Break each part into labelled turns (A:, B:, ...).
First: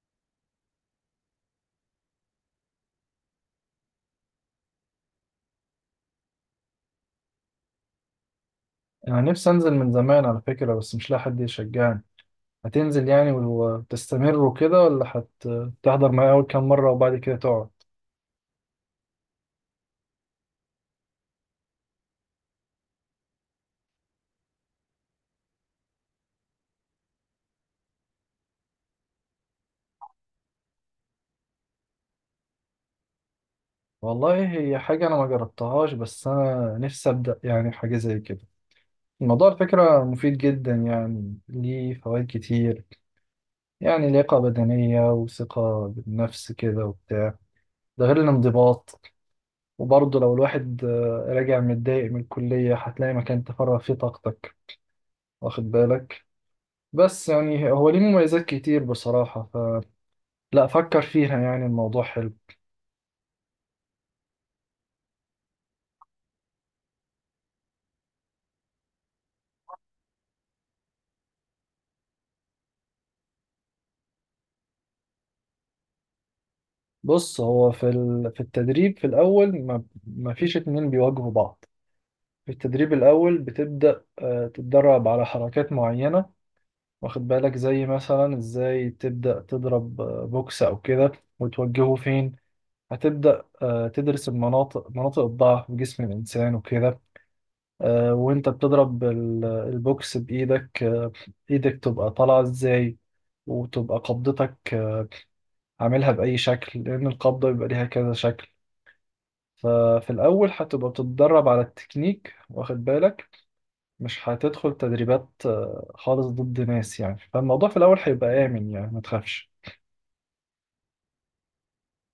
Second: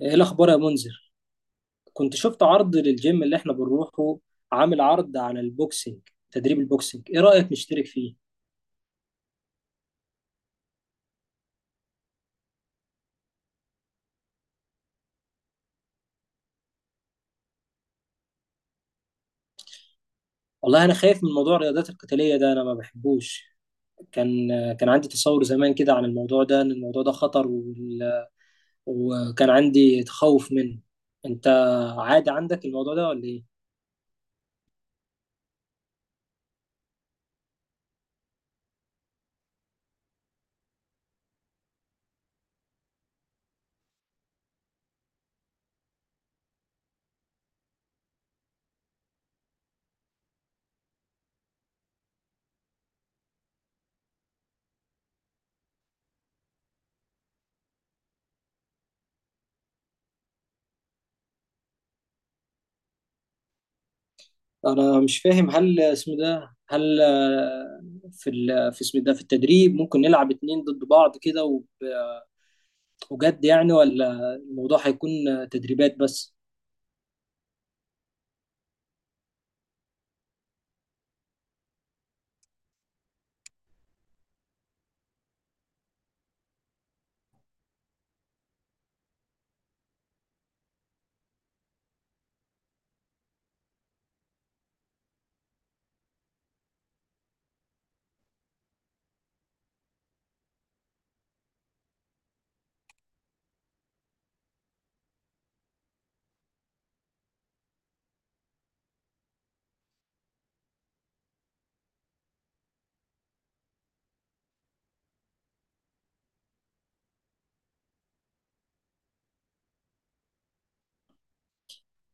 A: ايه الاخبار يا منذر؟ كنت شفت عرض للجيم اللي احنا بنروحه، عامل عرض على البوكسينج، تدريب البوكسينج. ايه رايك نشترك فيه؟
B: أنا نفسي أنزل من زمان على فكرة، بس مش لاقي حد يشجعني. هتنزل يعني وتستمر وكده ولا هتحضر معايا أول كام مرة وبعد كده تقعد؟
A: والله انا خايف من موضوع الرياضات القتاليه ده، انا ما بحبوش. كان كان عندي تصور زمان كده عن الموضوع ده ان الموضوع ده خطر، وكان عندي تخوف منه. انت عادي عندك الموضوع ده ولا ايه؟
B: والله هي حاجة أنا ما جربتهاش، بس أنا نفسي أبدأ يعني حاجة زي كده. الموضوع على فكرة مفيد جدا، يعني ليه فوائد كتير. يعني لياقة بدنية وثقة بالنفس كده وبتاع. ده غير الانضباط. وبرضه لو الواحد راجع متضايق من الكلية هتلاقي مكان تفرغ فيه طاقتك، واخد بالك. بس يعني هو ليه مميزات كتير بصراحة. فلا فكر فيها، يعني الموضوع حلو.
A: انا مش فاهم، هل اسمه ده، هل في في اسمه ده، في التدريب ممكن نلعب اتنين ضد بعض كده بجد يعني، ولا الموضوع هيكون تدريبات بس؟
B: بص، هو في التدريب في الأول ما فيش اتنين بيواجهوا بعض. في التدريب الأول بتبدأ تتدرب على حركات معينة، واخد بالك، زي مثلا ازاي تبدأ تضرب بوكس أو كده، وتوجهه فين. هتبدأ تدرس المناطق، مناطق الضعف في جسم الإنسان وكده. وانت بتضرب البوكس بايدك، ايدك تبقى طالعه ازاي، وتبقى قبضتك عاملها باي شكل، لان القبضه بيبقى ليها كذا شكل. ففي الاول هتبقى بتتدرب على التكنيك، واخد بالك. مش هتدخل تدريبات خالص ضد ناس يعني، فالموضوع في الاول هيبقى امن يعني، ما تخافش.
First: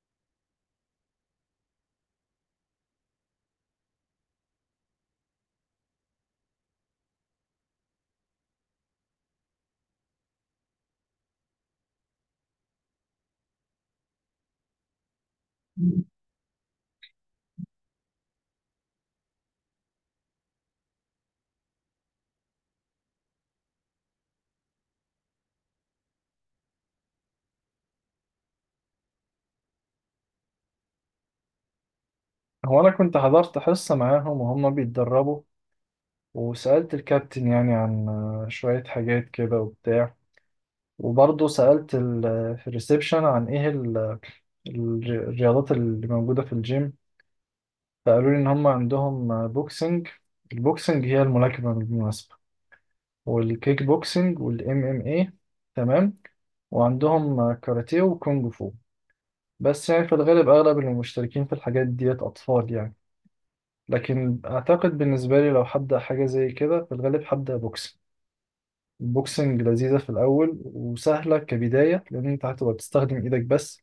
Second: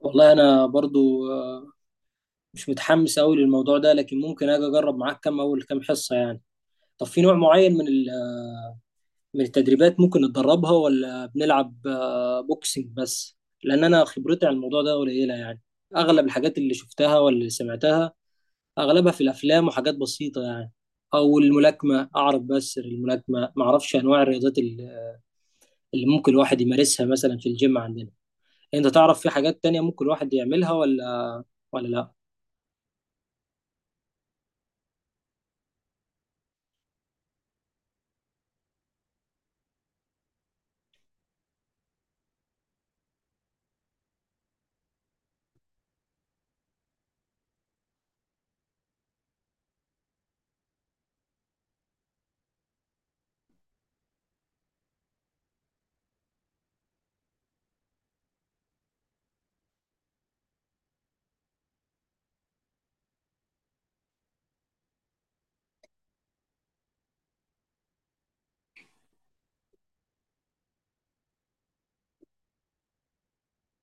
A: والله انا برضو مش متحمس قوي للموضوع ده، لكن ممكن اجي اجرب معاك اول كام حصة يعني. طب في نوع معين من من التدريبات ممكن نتدربها، ولا بنلعب بوكسنج بس؟ لان انا خبرتي عن الموضوع ده قليلة يعني. اغلب الحاجات اللي شفتها ولا اللي سمعتها اغلبها في الافلام وحاجات بسيطة يعني. او الملاكمة اعرف، بس الملاكمة ما اعرفش انواع الرياضات اللي ممكن الواحد يمارسها مثلا في الجيم عندنا. انت تعرف في حاجات تانية ممكن الواحد يعملها ولا لا؟
B: هو انا كنت حضرت حصه معاهم وهم بيتدربوا، وسألت الكابتن يعني عن شوية حاجات كده وبتاع. وبرضه سألت في الريسبشن عن ايه الرياضات اللي موجودة في الجيم. فقالوا لي ان هم عندهم بوكسنج. البوكسنج هي الملاكمة بالمناسبة، والكيك بوكسنج والام ام اي. تمام. وعندهم كاراتيه وكونج فو. بس يعني في الغالب اغلب اللي مشتركين في الحاجات ديت اطفال يعني. لكن اعتقد بالنسبة لي لو هبدأ حاجة زي كده في الغالب هبدأ بوكسنج. البوكسنج لذيذة في الأول وسهلة كبداية، لأن أنت هتبقى بتستخدم إيدك بس.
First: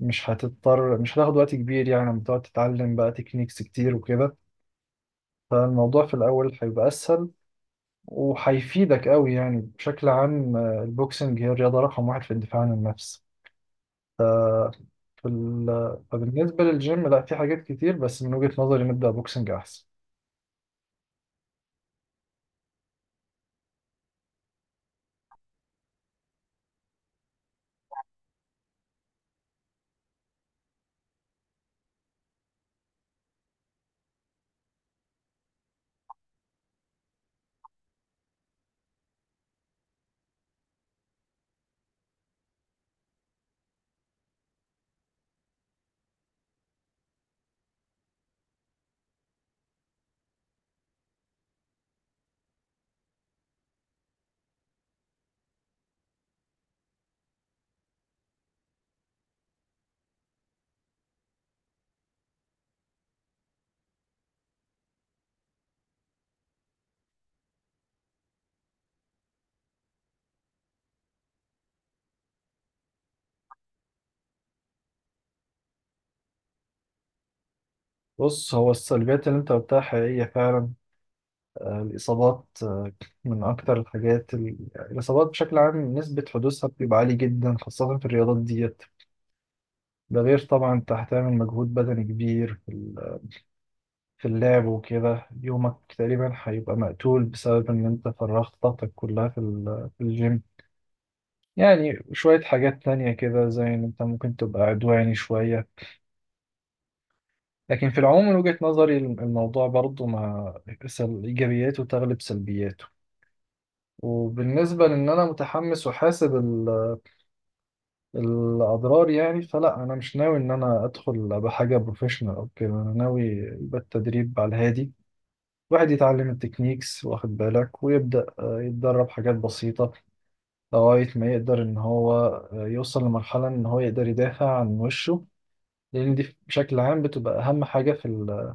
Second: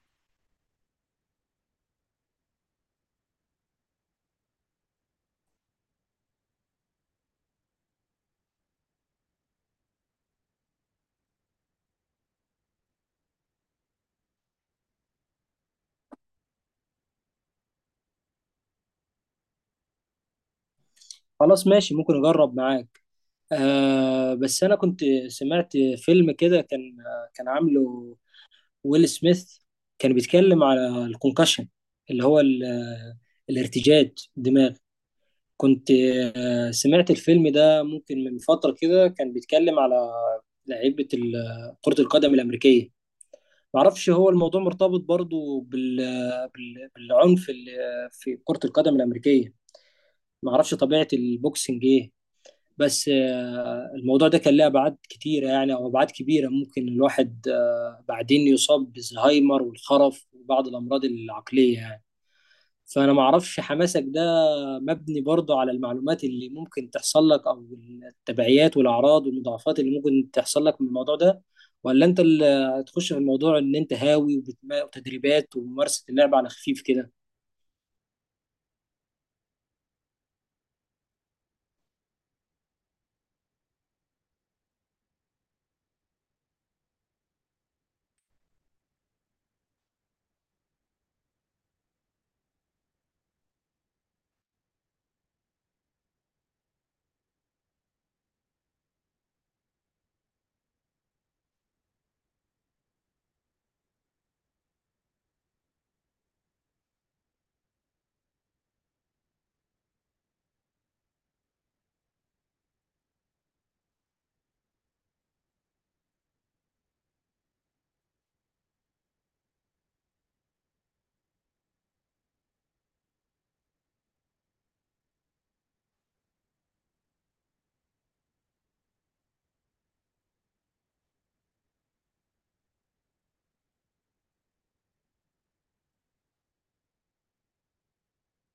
B: مش هتضطر، مش هتاخد وقت كبير يعني، لما تقعد تتعلم بقى تكنيكس كتير وكده. فالموضوع في الأول هيبقى أسهل وهيفيدك قوي يعني. بشكل عام البوكسنج هي الرياضة رقم واحد في الدفاع عن النفس في ال... فبالنسبة للجيم، لا في حاجات كتير بس من وجهة نظري نبدأ بوكسنج أحسن.
A: خلاص ماشي، ممكن اجرب معاك. آه بس انا كنت سمعت فيلم كده، كان عامله ويل سميث، كان بيتكلم على الكونكشن، اللي هو الارتجاج الدماغ. كنت آه سمعت الفيلم ده ممكن من فترة كده، كان بيتكلم على لعيبة كرة القدم الأمريكية. معرفش هو الموضوع مرتبط برضو بالعنف اللي في كرة القدم الأمريكية. ما اعرفش طبيعه البوكسنج ايه. بس الموضوع ده كان له ابعاد كتيره يعني، او ابعاد كبيره، ممكن الواحد بعدين يصاب بالزهايمر والخرف وبعض الامراض العقليه يعني. فانا ما اعرفش حماسك ده مبني برضه على المعلومات اللي ممكن تحصل لك، او التبعيات والاعراض والمضاعفات اللي ممكن تحصل لك من الموضوع ده، ولا انت اللي هتخش في الموضوع ان انت هاوي وتدريبات وممارسه اللعبه على خفيف كده؟
B: بص، هو السلبيات اللي انت قلتها حقيقية فعلا. الإصابات، من أكتر الحاجات الإصابات بشكل عام نسبة حدوثها بتبقى عالية جدا خاصة في الرياضات دي. ده غير طبعا انت هتعمل مجهود بدني كبير في اللعب وكده. يومك تقريبا هيبقى مقتول بسبب ان انت فرغت طاقتك كلها في الجيم. يعني شوية حاجات تانية كده زي ان انت ممكن تبقى عدواني شوية. لكن في العموم من وجهة نظري الموضوع برضو مع ايجابياته تغلب سلبياته. وبالنسبة لان انا متحمس وحاسب الاضرار يعني، فلا انا مش ناوي ان انا ادخل بحاجة بروفيشنال او كده، انا ناوي يبقى التدريب على الهادي. الواحد يتعلم التكنيكس، واخد بالك، ويبدأ يتدرب حاجات بسيطة، لغاية ما يقدر إن هو يوصل لمرحلة إن هو يقدر يدافع عن وشه. لأن دي بشكل عام بتبقى أهم حاجة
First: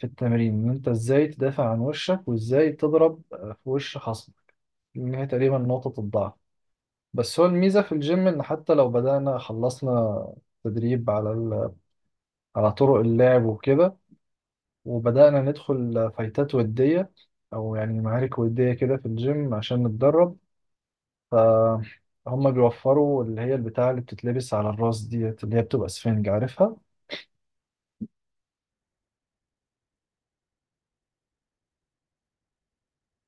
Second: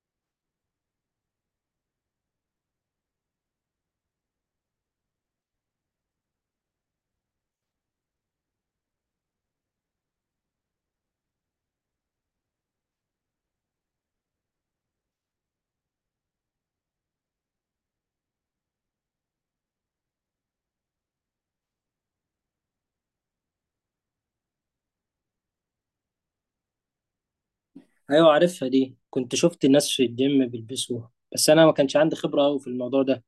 B: في التمرين، إن أنت إزاي تدافع عن وشك وإزاي تضرب في وش خصمك. إن هي تقريبا نقطة الضعف. بس هو الميزة في الجيم إن حتى لو بدأنا، خلصنا تدريب على على طرق اللعب وكده، وبدأنا ندخل فايتات ودية، أو يعني معارك ودية كده في الجيم عشان نتدرب، فهم بيوفروا اللي هي البتاعة اللي بتتلبس على الراس ديت اللي هي بتبقى سفنج، عارفها.
A: ايوه عارفها دي، كنت شفت الناس في الجيم بيلبسوها، بس انا ما كانش عندي خبرة قوي في الموضوع ده.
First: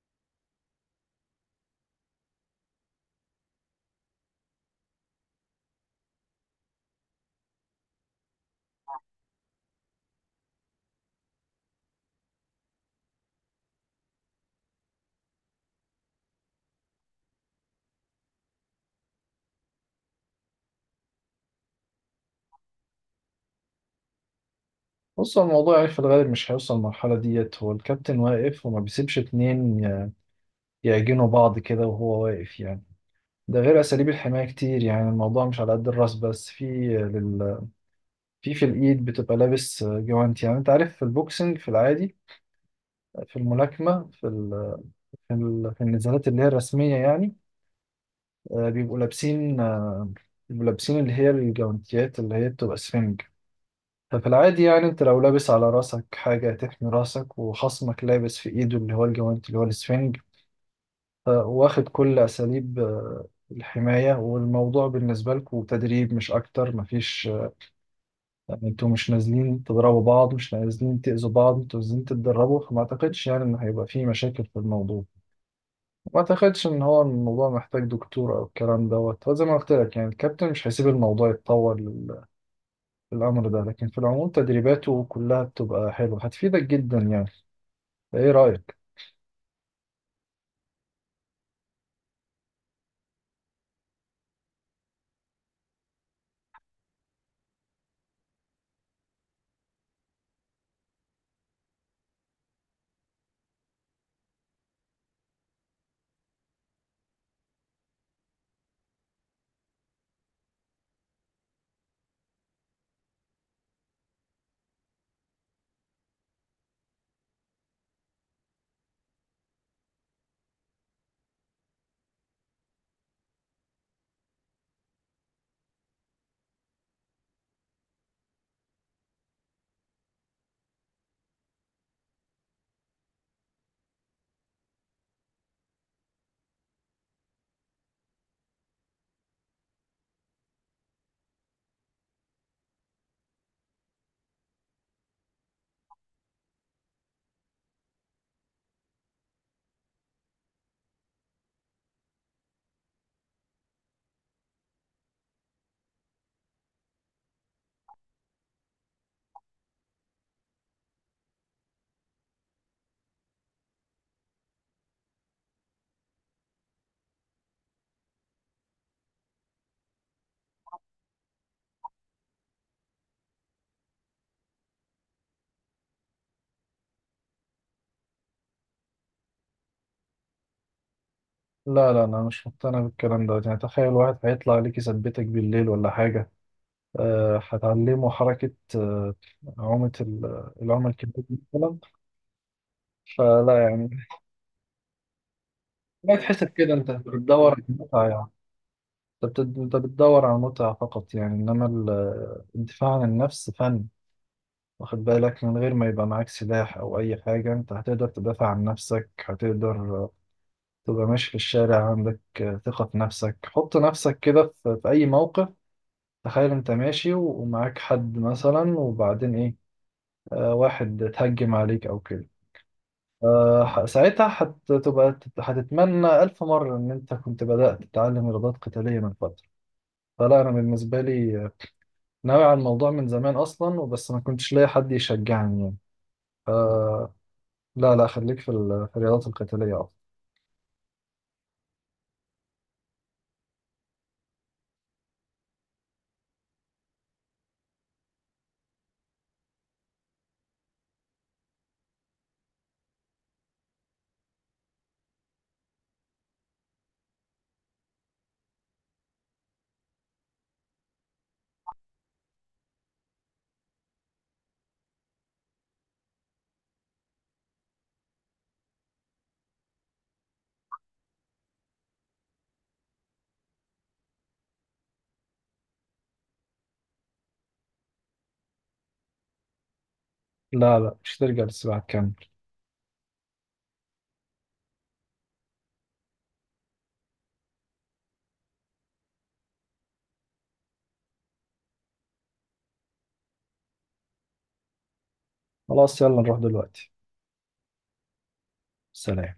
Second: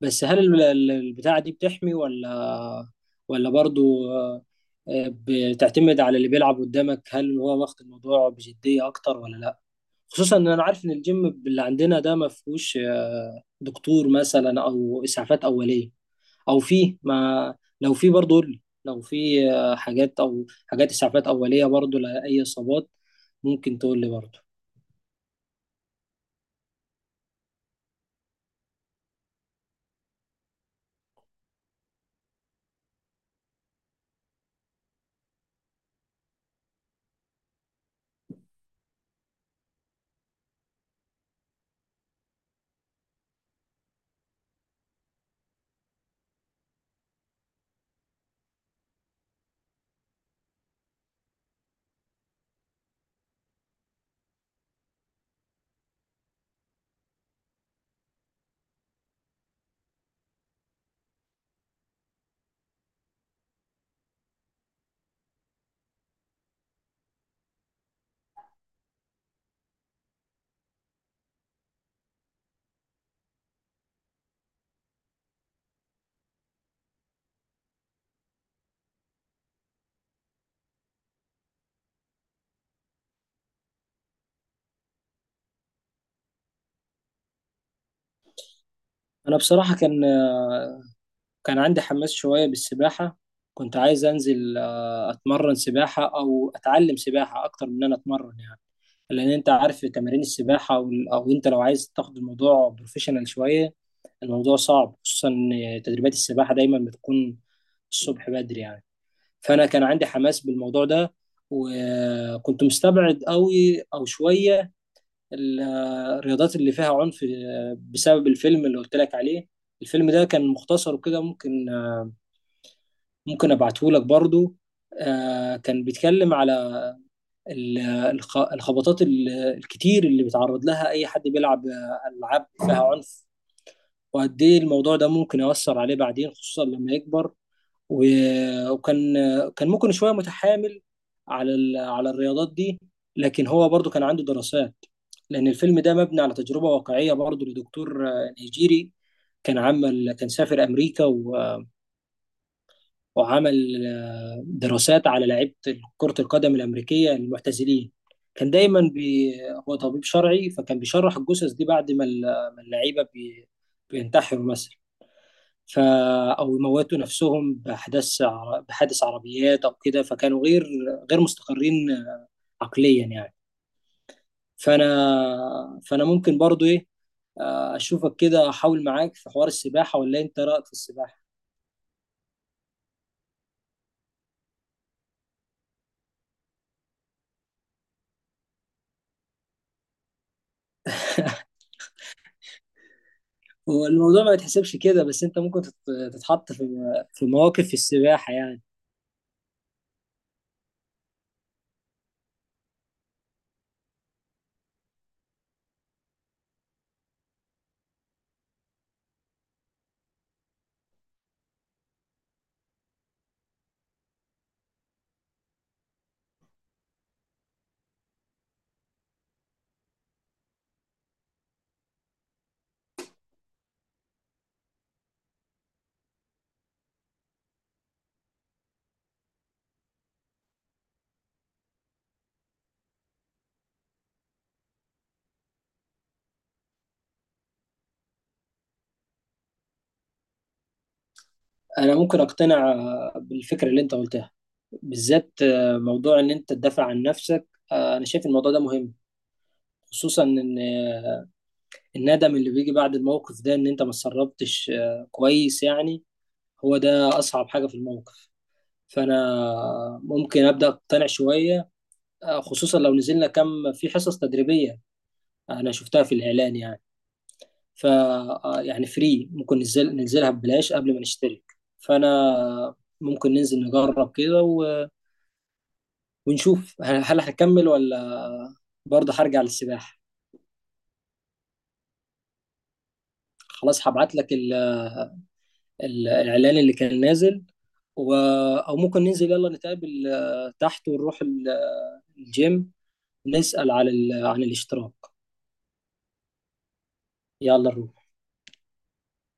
A: بس هل البتاعة دي بتحمي، ولا برضو بتعتمد على اللي بيلعب قدامك هل هو واخد الموضوع بجدية اكتر ولا لا؟ خصوصا ان انا عارف ان الجيم اللي عندنا ده ما فيهوش دكتور مثلا او اسعافات اولية. او فيه ما لو فيه برضو قول لي، لو فيه حاجات او حاجات اسعافات اولية برضو لاي اصابات ممكن تقول لي برضو.
B: بص، هو الموضوع يعني في الغالب مش هيوصل للمرحلة ديت. هو الكابتن واقف وما بيسيبش اتنين يعجنوا بعض كده وهو واقف يعني. ده غير أساليب الحماية كتير، يعني الموضوع مش على قد الراس بس. في لل... في في الإيد بتبقى لابس جوانت، يعني أنت عارف في البوكسنج في العادي، في الملاكمة في النزالات اللي هي الرسمية يعني، آه، بيبقوا لابسين آه، بيبقوا لابسين اللي هي الجوانتيات اللي هي بتبقى سفنج. ففي العادي يعني انت لو لابس على راسك حاجة تحمي راسك وخصمك لابس في ايده اللي هو الجوانت اللي هو السفنج. واخد كل اساليب الحماية، والموضوع بالنسبة لكم تدريب مش اكتر، مفيش يعني انتوا مش نازلين تضربوا بعض، مش نازلين تأذوا بعض، انتوا نازلين تتدربوا، فما اعتقدش يعني ان هيبقى في مشاكل في الموضوع. ما اعتقدش ان هو الموضوع محتاج دكتور او الكلام دوت. هو زي ما قلت لك يعني الكابتن مش هيسيب الموضوع يتطور للامر ده. لكن في العموم تدريباته كلها بتبقى حلوه، هتفيدك جدا يعني. ايه رايك؟
A: انا بصراحه كان عندي حماس شويه بالسباحه. كنت عايز انزل اتمرن سباحه او اتعلم سباحه اكتر من ان انا اتمرن يعني. لان انت عارف تمارين السباحه او انت لو عايز تاخد الموضوع بروفيشنال شويه الموضوع صعب، خصوصا إن تدريبات السباحه دايما بتكون الصبح بدري يعني. فانا كان عندي حماس بالموضوع ده، وكنت مستبعد قوي او شويه ال- الرياضات اللي فيها عنف بسبب الفيلم اللي قلت لك عليه. الفيلم ده كان مختصر وكده، ممكن ابعته لك برضو. كان بيتكلم على ال- الخبطات الكتير اللي بيتعرض لها اي حد بيلعب العاب فيها عنف، وقد ايه الموضوع ده ممكن يؤثر عليه بعدين خصوصا لما يكبر. وكان ممكن شويه متحامل على على الرياضات دي، لكن هو برضو كان عنده دراسات. لان الفيلم ده مبني على تجربه واقعيه برضو لدكتور نيجيري. كان سافر امريكا وعمل دراسات على لعيبه كره القدم الامريكيه المعتزلين. كان دايما بي هو طبيب شرعي، فكان بيشرح الجثث دي بعد ما ما اللعيبه بينتحروا مثلا، ف او يموتوا نفسهم باحداث بحادث عربيات او كده. فكانوا غير مستقرين عقليا يعني. فانا ممكن برضو ايه، اشوفك كده احاول معاك في حوار السباحه. ولا انت رايك في السباحه؟
B: لا لا، انا مش مقتنع بالكلام دوت. يعني تخيل واحد هيطلع لك يثبتك بالليل ولا حاجه، أه هتعلمه حركه عومه العومه الكبيره مثلا. فلا
A: هو
B: يعني.
A: الموضوع ما يتحسبش كده، بس انت ممكن
B: ما تحسب
A: تتحط في
B: كده، انت بتدور على
A: مواقف في
B: المتعه يعني.
A: السباحه يعني.
B: أنت بتدور على المتعه فقط يعني، انما الدفاع عن النفس فن، واخد بالك. من غير ما يبقى معاك سلاح أو أي حاجة أنت هتقدر تدافع عن نفسك، هتقدر تبقى ماشي في الشارع عندك ثقة في نفسك. حط نفسك كده في أي موقف. تخيل أنت ماشي ومعاك حد مثلا وبعدين إيه، واحد اتهجم عليك أو كده، ساعتها هتتمنى ألف مرة إن أنت كنت بدأت تتعلم إرادات قتالية من فترة. فلا أنا بالنسبة لي ناوي على الموضوع من زمان أصلا، وبس ما كنتش لاقي حد يشجعني يعني. آه، لا لا، خليك في الرياضات القتالية أفضل.
A: انا ممكن اقتنع بالفكره اللي انت قلتها، بالذات موضوع ان انت تدافع عن نفسك. انا شايف الموضوع ده مهم، خصوصا ان الندم اللي بيجي بعد الموقف ده ان انت ما اتسربتش كويس يعني، هو ده اصعب حاجة في الموقف. فانا ممكن ابدا اقتنع شوية، خصوصا لو نزلنا كم في حصص تدريبية. انا شفتها في الاعلان يعني، ف آه، يعني فري ممكن ننزل ننزلها ببلاش قبل ما نشترك. فانا ممكن ننزل نجرب كده ونشوف هل هكمل، ولا برضه هرجع للسباحة.
B: لا لا، مش ترجع للسباحة، تكمل.
A: خلاص هبعت لك الإعلان اللي كان نازل و... أو ممكن ننزل، يلا نتقابل تحت ونروح الجيم، نسأل على عن الاشتراك.
B: خلاص يلا نروح دلوقتي.
A: يلا نروح.
B: سلام.